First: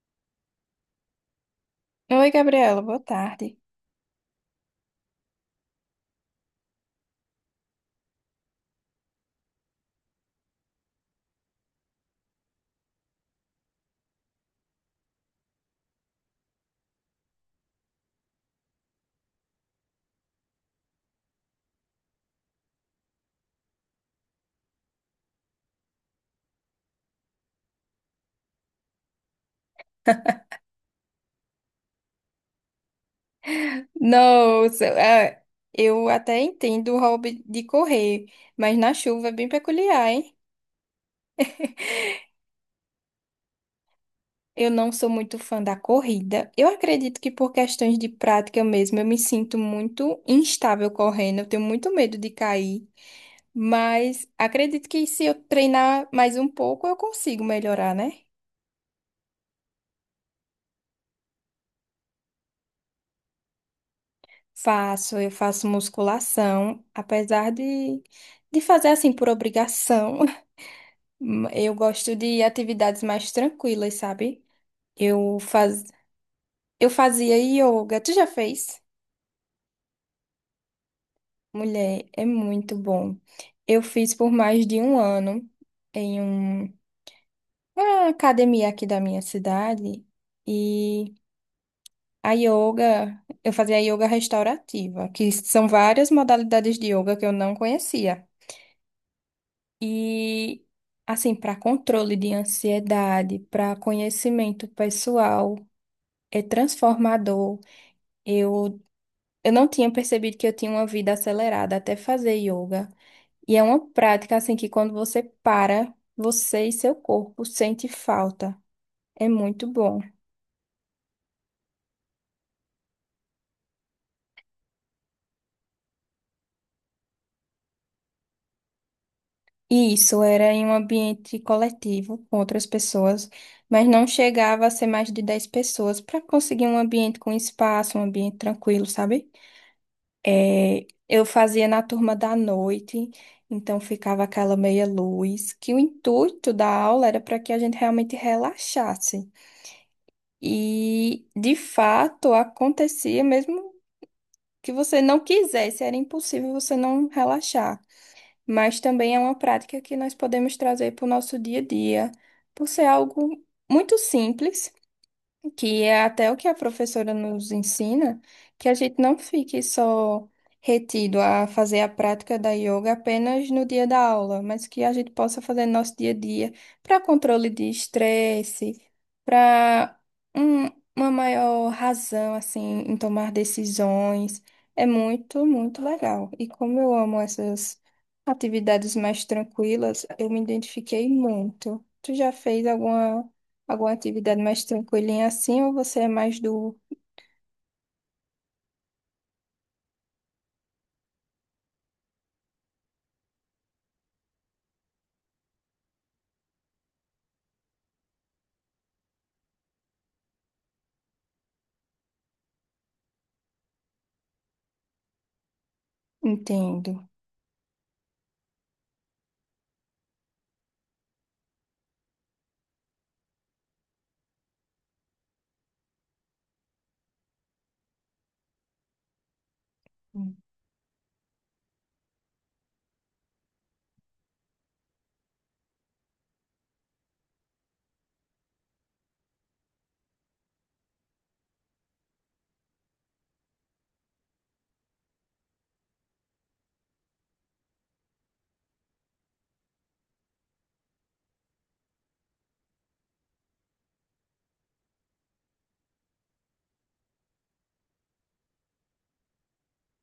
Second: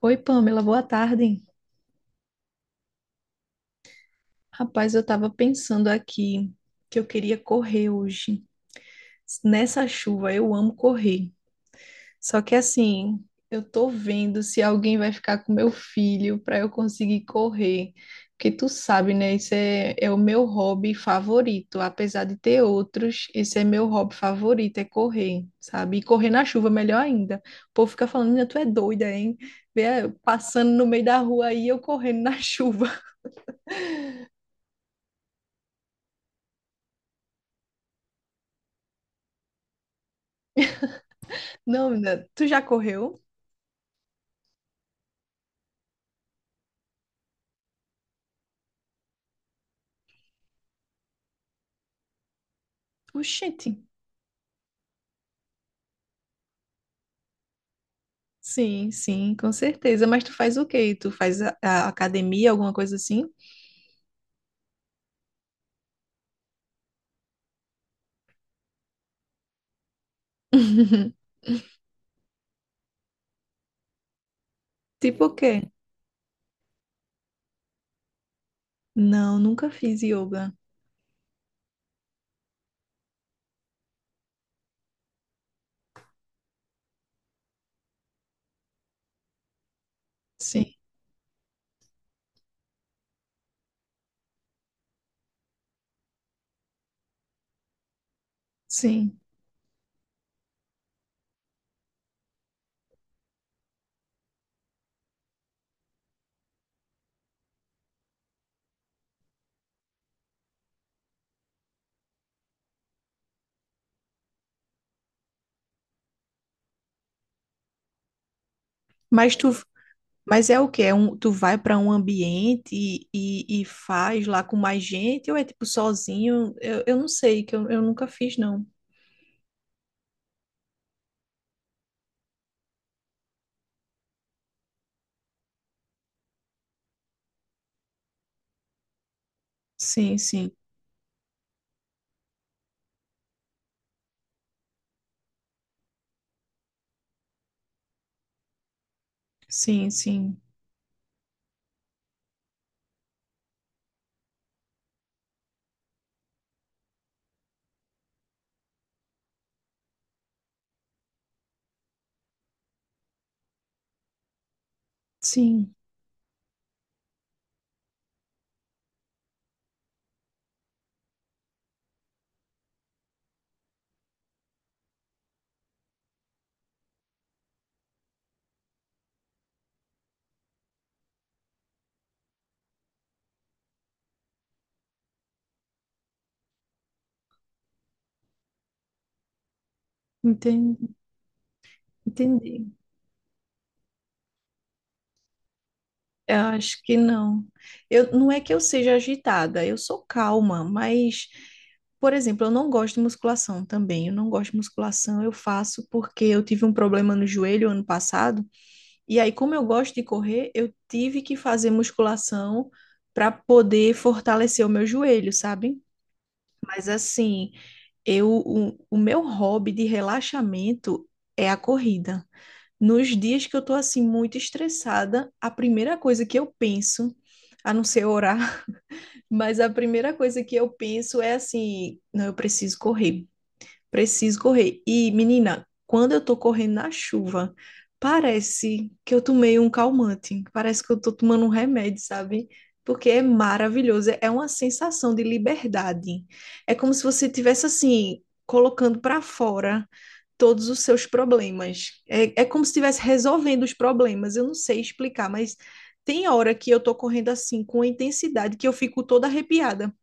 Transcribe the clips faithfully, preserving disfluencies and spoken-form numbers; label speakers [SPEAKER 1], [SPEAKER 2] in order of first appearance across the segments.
[SPEAKER 1] Oi, Pamela, boa tarde.
[SPEAKER 2] Oi, Gabriela, boa tarde.
[SPEAKER 1] Rapaz, eu tava pensando aqui que eu queria correr hoje. Nessa chuva, eu amo correr. Só que assim, eu tô vendo se alguém vai ficar com meu filho para eu conseguir correr. Porque tu sabe, né? Esse é, é o meu hobby favorito. Apesar de ter outros, esse é meu hobby favorito, é correr, sabe? E correr na chuva, melhor ainda. O povo fica falando, "Nina, tu é doida, hein? Vê, eh, Passando no meio da rua aí, eu correndo na chuva.
[SPEAKER 2] Nossa, ah, eu até entendo o hobby de correr, mas na chuva é bem peculiar, hein?
[SPEAKER 1] Não, menina, tu já correu?
[SPEAKER 2] Eu não sou muito fã da corrida. Eu acredito que por questões de prática mesmo, eu me sinto muito instável correndo, eu tenho muito medo de cair,
[SPEAKER 1] Oxente.
[SPEAKER 2] mas acredito que se eu treinar mais um pouco, eu consigo melhorar, né?
[SPEAKER 1] Sim, sim, com certeza. Mas tu faz o quê? Tu faz a, a academia, alguma coisa assim?
[SPEAKER 2] Faço, eu faço musculação, apesar de, de fazer assim por obrigação. Hum, Eu gosto de atividades mais tranquilas, sabe?
[SPEAKER 1] Tipo o
[SPEAKER 2] Eu
[SPEAKER 1] quê?
[SPEAKER 2] faz... eu fazia yoga. Tu já fez?
[SPEAKER 1] Não, nunca fiz yoga.
[SPEAKER 2] Mulher, é muito bom. Eu fiz por mais de um ano em um- uma academia aqui da minha cidade.
[SPEAKER 1] Sim,
[SPEAKER 2] E a yoga, eu fazia yoga restaurativa, que são várias modalidades de yoga que eu não conhecia.
[SPEAKER 1] sim.
[SPEAKER 2] E assim, para controle de ansiedade, para conhecimento pessoal, é transformador. Eu Eu não tinha percebido que eu tinha uma vida acelerada até fazer yoga. E é uma prática assim que quando você para, você e seu corpo sente falta. É
[SPEAKER 1] Mas tu,
[SPEAKER 2] muito bom.
[SPEAKER 1] mas é o quê? É um, tu vai para um ambiente e, e, e faz lá com mais gente ou é tipo sozinho? Eu, eu não sei, que eu, eu nunca fiz, não.
[SPEAKER 2] E isso era em um ambiente coletivo com outras pessoas, mas não chegava a ser mais de dez pessoas para conseguir um ambiente com espaço, um ambiente tranquilo, sabe?
[SPEAKER 1] Sim, sim,
[SPEAKER 2] É, eu fazia na turma da noite, então ficava aquela meia luz, que o intuito da aula era para que a gente realmente relaxasse.
[SPEAKER 1] sim, sim,
[SPEAKER 2] E de fato acontecia mesmo que você não quisesse, era impossível você não relaxar. Mas também é uma prática que nós podemos trazer para o nosso dia a dia, por ser algo muito simples
[SPEAKER 1] sim.
[SPEAKER 2] que é até o que a professora nos ensina, que a gente não fique só retido a fazer a prática da yoga apenas no dia da aula, mas que a gente possa fazer no nosso dia a dia para controle de estresse, para uma maior razão assim em tomar decisões. É muito, muito legal. E como eu amo essas atividades mais tranquilas, eu me
[SPEAKER 1] Entendi,
[SPEAKER 2] identifiquei muito. Tu já
[SPEAKER 1] entendi.
[SPEAKER 2] fez alguma Alguma atividade mais tranquilinha assim ou você é mais
[SPEAKER 1] Eu
[SPEAKER 2] do...
[SPEAKER 1] acho que não. Eu, não é que eu seja agitada, eu sou calma, mas, por exemplo, eu não gosto de musculação também. Eu não gosto de musculação, eu faço porque eu tive um problema no joelho ano passado, e aí, como eu gosto de correr, eu tive que fazer musculação para poder fortalecer o meu joelho, sabe? Mas
[SPEAKER 2] Entendo.
[SPEAKER 1] assim, eu, o, o meu hobby de relaxamento é a corrida. Nos dias que eu tô assim muito estressada, a primeira coisa que eu penso, a não ser orar, mas a primeira coisa que eu penso é assim, não, eu preciso correr preciso correr. E, menina, quando eu tô correndo na chuva, parece que eu tomei um calmante, parece que eu tô tomando um remédio, sabe? Porque é maravilhoso, é uma sensação de liberdade. É como se você tivesse assim, colocando para fora todos os seus problemas. É, é como se estivesse resolvendo os problemas. Eu não sei explicar, mas tem hora que eu tô correndo assim, com intensidade, que eu fico toda arrepiada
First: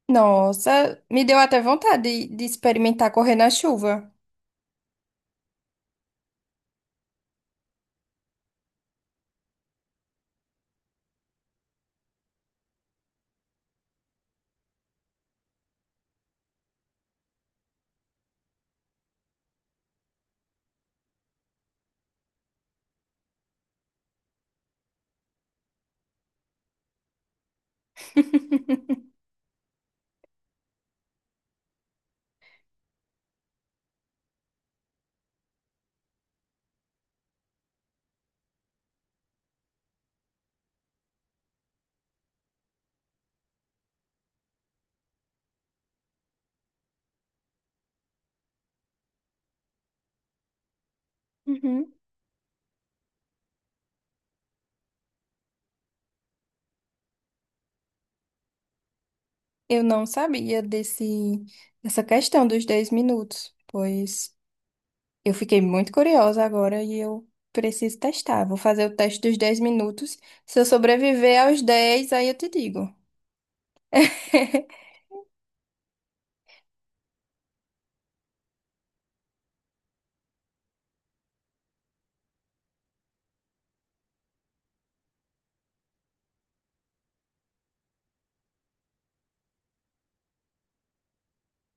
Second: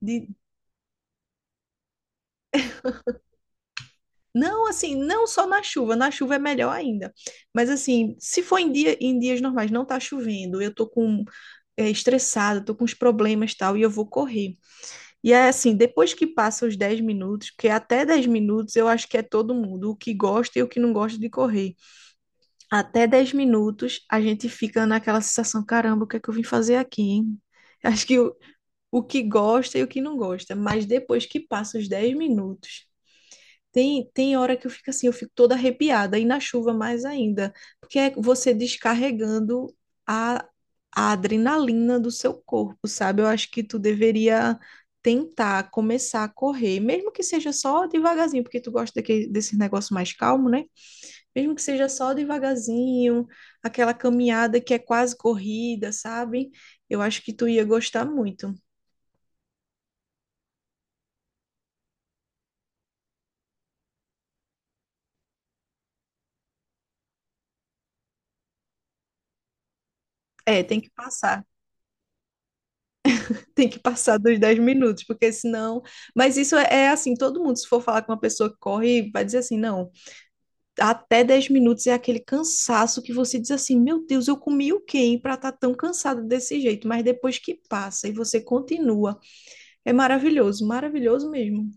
[SPEAKER 1] de.
[SPEAKER 2] Nossa, me deu até vontade de, de experimentar correr na chuva.
[SPEAKER 1] Não, assim, não só na chuva, na chuva é melhor ainda. Mas assim, se for em dia, em dias normais, não tá chovendo, eu tô com é, estressada, tô com os problemas e tal, e eu vou correr. E é assim, depois que passa os dez minutos, porque até dez minutos eu acho que é todo mundo, o que gosta e o que não gosta de correr. Até dez minutos a gente fica naquela sensação, caramba, o que é que eu vim fazer aqui, hein? Acho que o, o que gosta e o que não gosta, mas depois que passa os dez minutos, tem, tem hora que eu fico assim, eu fico toda arrepiada, e na chuva mais ainda, porque é você descarregando a, a adrenalina do seu corpo, sabe? Eu acho que tu deveria tentar começar a correr, mesmo que seja só devagarzinho, porque tu gosta daquele, desse negócio mais calmo, né? Mesmo que seja
[SPEAKER 2] Uhum.
[SPEAKER 1] só devagarzinho, aquela caminhada que é quase corrida, sabe? Eu acho que tu ia gostar muito.
[SPEAKER 2] Eu não sabia desse, dessa questão dos dez minutos, pois eu fiquei muito curiosa agora e eu preciso testar. Vou fazer o teste dos dez minutos. Se
[SPEAKER 1] É,
[SPEAKER 2] eu
[SPEAKER 1] tem que
[SPEAKER 2] sobreviver
[SPEAKER 1] passar.
[SPEAKER 2] aos dez, aí eu te digo.
[SPEAKER 1] Tem que passar dos dez minutos, porque senão. Mas isso é, é assim: todo mundo, se for falar com uma pessoa que corre, vai dizer assim: não, até dez minutos é aquele cansaço que você diz assim: meu Deus, eu comi o quê para estar tão cansado desse jeito? Mas depois que passa e você continua, é maravilhoso, maravilhoso mesmo.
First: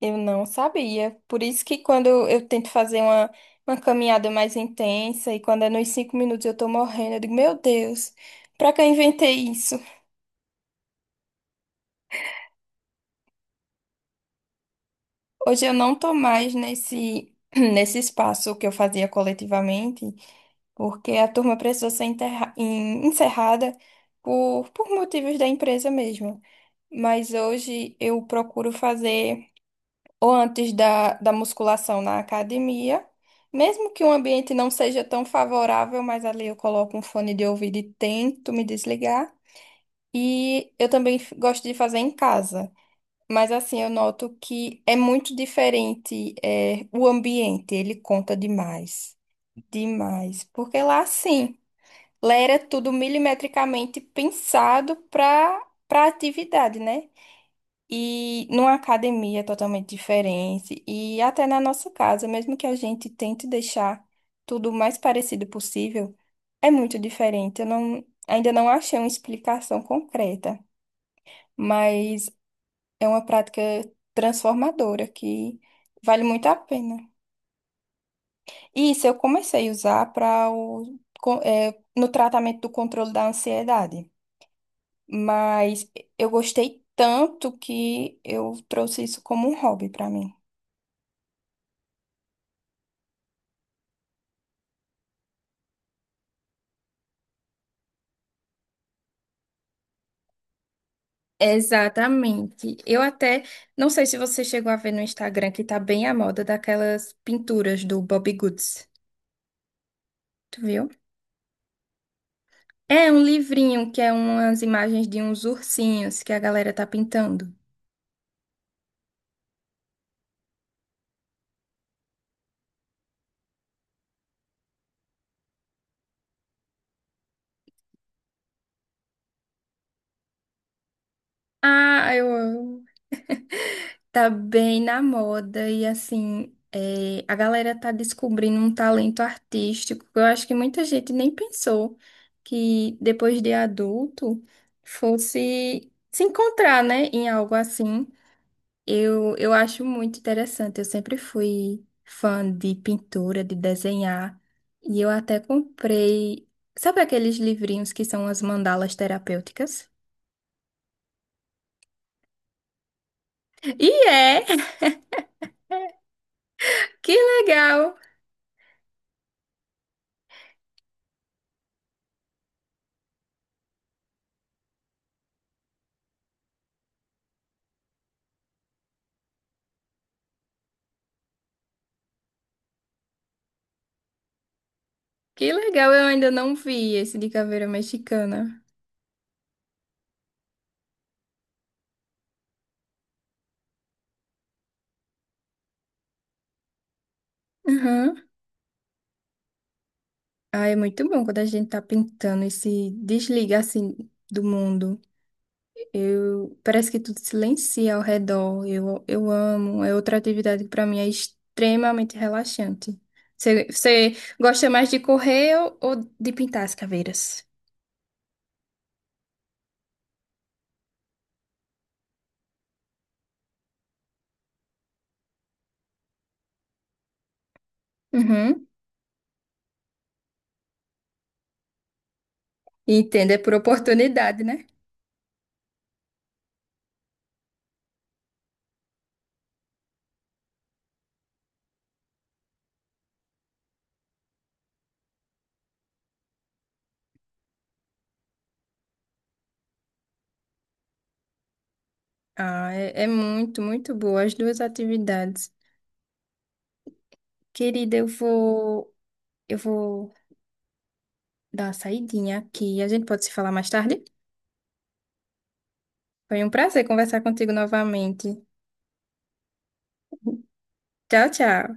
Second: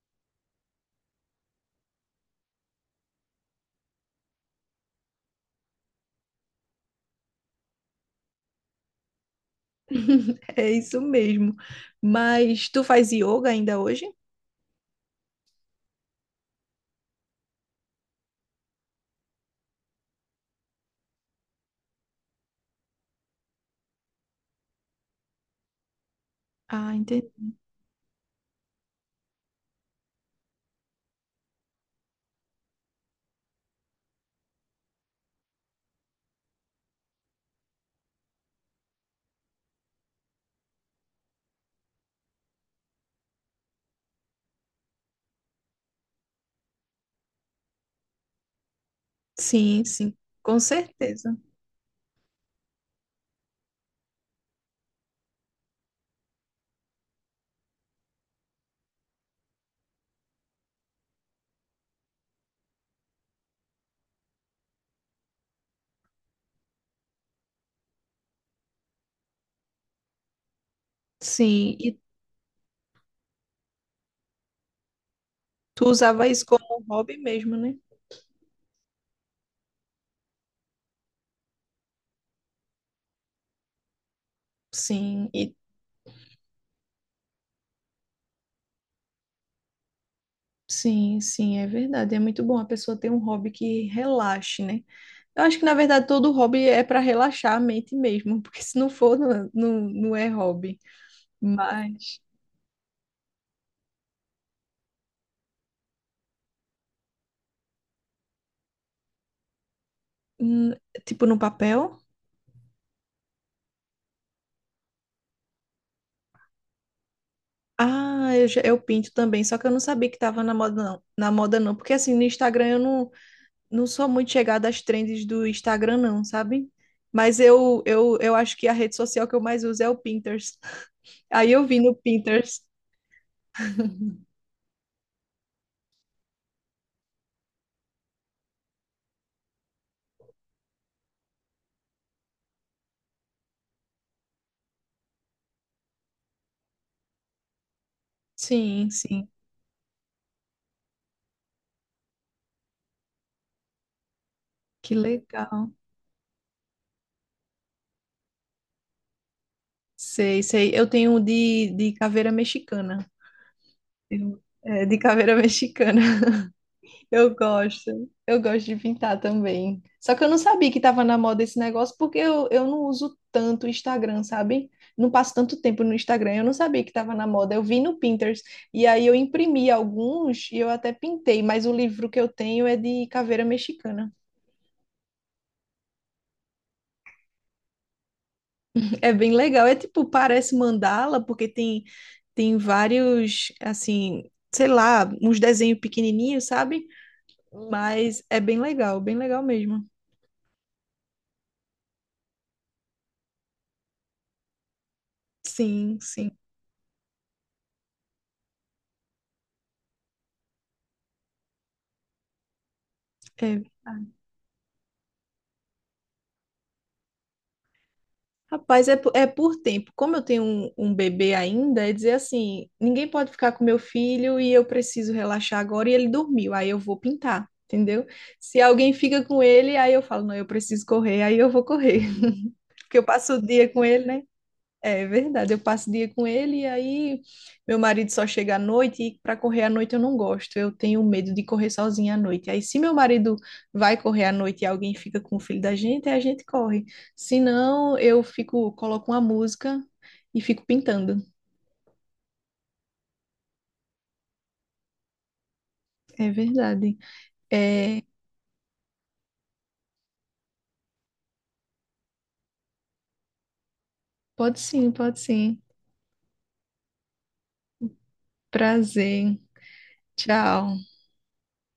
[SPEAKER 2] Eu não sabia. Por isso que quando eu tento fazer uma, uma caminhada mais intensa e quando é nos cinco minutos eu tô morrendo, eu digo, meu Deus, pra que eu inventei isso?
[SPEAKER 1] É isso mesmo. Mas tu faz yoga ainda hoje?
[SPEAKER 2] Hoje eu não tô mais nesse, nesse espaço que eu fazia coletivamente, porque a turma precisou ser enterra- en- encerrada por, por motivos da empresa mesmo.
[SPEAKER 1] Ah,
[SPEAKER 2] Mas
[SPEAKER 1] entendi.
[SPEAKER 2] hoje eu procuro fazer, ou antes da, da musculação na academia. Mesmo que o ambiente não seja tão favorável, mas ali eu coloco um fone de ouvido e tento me desligar. E eu também f- gosto de fazer em casa. Mas assim, eu noto que é muito diferente, é, o ambiente, ele conta demais.
[SPEAKER 1] Sim, sim,
[SPEAKER 2] Demais.
[SPEAKER 1] com
[SPEAKER 2] Porque lá,
[SPEAKER 1] certeza.
[SPEAKER 2] sim, lá era tudo milimetricamente pensado para para atividade, né? E numa academia totalmente diferente. E até na nossa casa, mesmo que a gente tente deixar tudo o mais parecido possível, é muito diferente. Eu não, ainda não achei uma explicação concreta,
[SPEAKER 1] Sim, e
[SPEAKER 2] mas é uma prática transformadora que
[SPEAKER 1] tu
[SPEAKER 2] vale
[SPEAKER 1] usava isso
[SPEAKER 2] muito a
[SPEAKER 1] como
[SPEAKER 2] pena.
[SPEAKER 1] hobby mesmo, né?
[SPEAKER 2] E isso eu comecei a usar para o, con- eh, no tratamento do controle da ansiedade.
[SPEAKER 1] Sim, e
[SPEAKER 2] Mas eu gostei tanto que eu trouxe isso como um hobby para mim.
[SPEAKER 1] Sim, sim, é verdade. É muito bom a pessoa ter um hobby que relaxe, né? Eu acho que, na verdade, todo hobby é para relaxar a mente mesmo, porque se não for, não, não, não é hobby. Mas,
[SPEAKER 2] Exatamente. Eu até não sei se você chegou a ver no Instagram que tá bem à moda daquelas pinturas do Bobbie Goods. Tu
[SPEAKER 1] hum,
[SPEAKER 2] viu?
[SPEAKER 1] tipo, no papel.
[SPEAKER 2] É um livrinho que é umas imagens de uns ursinhos que a galera tá pintando.
[SPEAKER 1] Ah, eu, já- eu pinto também, só que eu não sabia que tava na moda, não. Na moda, não. Porque, assim, no Instagram eu não, não sou muito chegada às trends do Instagram, não, sabe? Mas eu, eu, eu acho que a rede social que eu mais uso é o Pinterest. Aí eu vi no
[SPEAKER 2] Ah, eu
[SPEAKER 1] Pinterest.
[SPEAKER 2] amo. Tá bem na moda e assim, é, a galera tá descobrindo um talento artístico que eu acho que muita gente nem pensou que depois de adulto fosse se encontrar, né, em algo assim.
[SPEAKER 1] Sim, sim.
[SPEAKER 2] Eu, eu acho muito interessante. Eu sempre fui fã de pintura, de desenhar,
[SPEAKER 1] Que
[SPEAKER 2] e eu até
[SPEAKER 1] legal.
[SPEAKER 2] comprei, sabe aqueles livrinhos que são as mandalas terapêuticas?
[SPEAKER 1] Sei, sei. Eu tenho um de, de caveira mexicana.
[SPEAKER 2] E
[SPEAKER 1] Eu-
[SPEAKER 2] é!
[SPEAKER 1] é, de caveira mexicana.
[SPEAKER 2] Que
[SPEAKER 1] Eu
[SPEAKER 2] legal!
[SPEAKER 1] gosto. Eu gosto de pintar também. Só que eu não sabia que estava na moda esse negócio, porque eu, eu não uso tanto o Instagram, sabe? Não passo tanto tempo no Instagram. Eu não sabia que estava na moda. Eu vi no Pinterest. E aí eu imprimi alguns e eu até pintei, mas o livro que eu tenho é de caveira mexicana.
[SPEAKER 2] Que legal! Eu ainda não vi esse de caveira mexicana.
[SPEAKER 1] É bem legal. É tipo, parece mandala, porque tem, tem vários, assim, sei lá, uns desenhos pequenininhos, sabe? Hum.
[SPEAKER 2] Uhum.
[SPEAKER 1] Mas é bem legal, bem legal mesmo.
[SPEAKER 2] Ah, é muito bom quando a gente tá pintando e se desliga assim do mundo.
[SPEAKER 1] Sim, sim.
[SPEAKER 2] Eu, parece que tudo silencia ao redor. Eu, eu amo. É outra atividade que para mim é extremamente relaxante. Você,
[SPEAKER 1] É.
[SPEAKER 2] você gosta mais de correr ou, ou de pintar as caveiras?
[SPEAKER 1] Rapaz, é, po- é por tempo. Como eu tenho um, um bebê ainda, é dizer assim: ninguém pode ficar com meu filho e eu preciso relaxar agora e ele dormiu, aí eu vou pintar, entendeu? Se
[SPEAKER 2] Uhum.
[SPEAKER 1] alguém fica com ele, aí eu falo: não, eu preciso correr, aí eu vou correr. Porque eu
[SPEAKER 2] Entendo,
[SPEAKER 1] passo
[SPEAKER 2] é
[SPEAKER 1] o
[SPEAKER 2] por
[SPEAKER 1] dia com ele, né?
[SPEAKER 2] oportunidade, né?
[SPEAKER 1] É verdade, eu passo o dia com ele e aí meu marido só chega à noite e para correr à noite eu não gosto. Eu tenho medo de correr sozinha à noite. Aí se meu marido vai correr à noite e alguém fica com o filho da gente, aí a gente corre. Se não, eu fico, coloco uma música e fico pintando.
[SPEAKER 2] Ah, é, é muito, muito boa as duas atividades.
[SPEAKER 1] É verdade.
[SPEAKER 2] Querida,
[SPEAKER 1] É,
[SPEAKER 2] eu vou, eu vou dar uma saidinha aqui. A gente pode se falar mais tarde?
[SPEAKER 1] pode sim, pode sim.
[SPEAKER 2] Foi um prazer conversar contigo novamente.
[SPEAKER 1] Prazer. Tchau.
[SPEAKER 2] Tchau, tchau.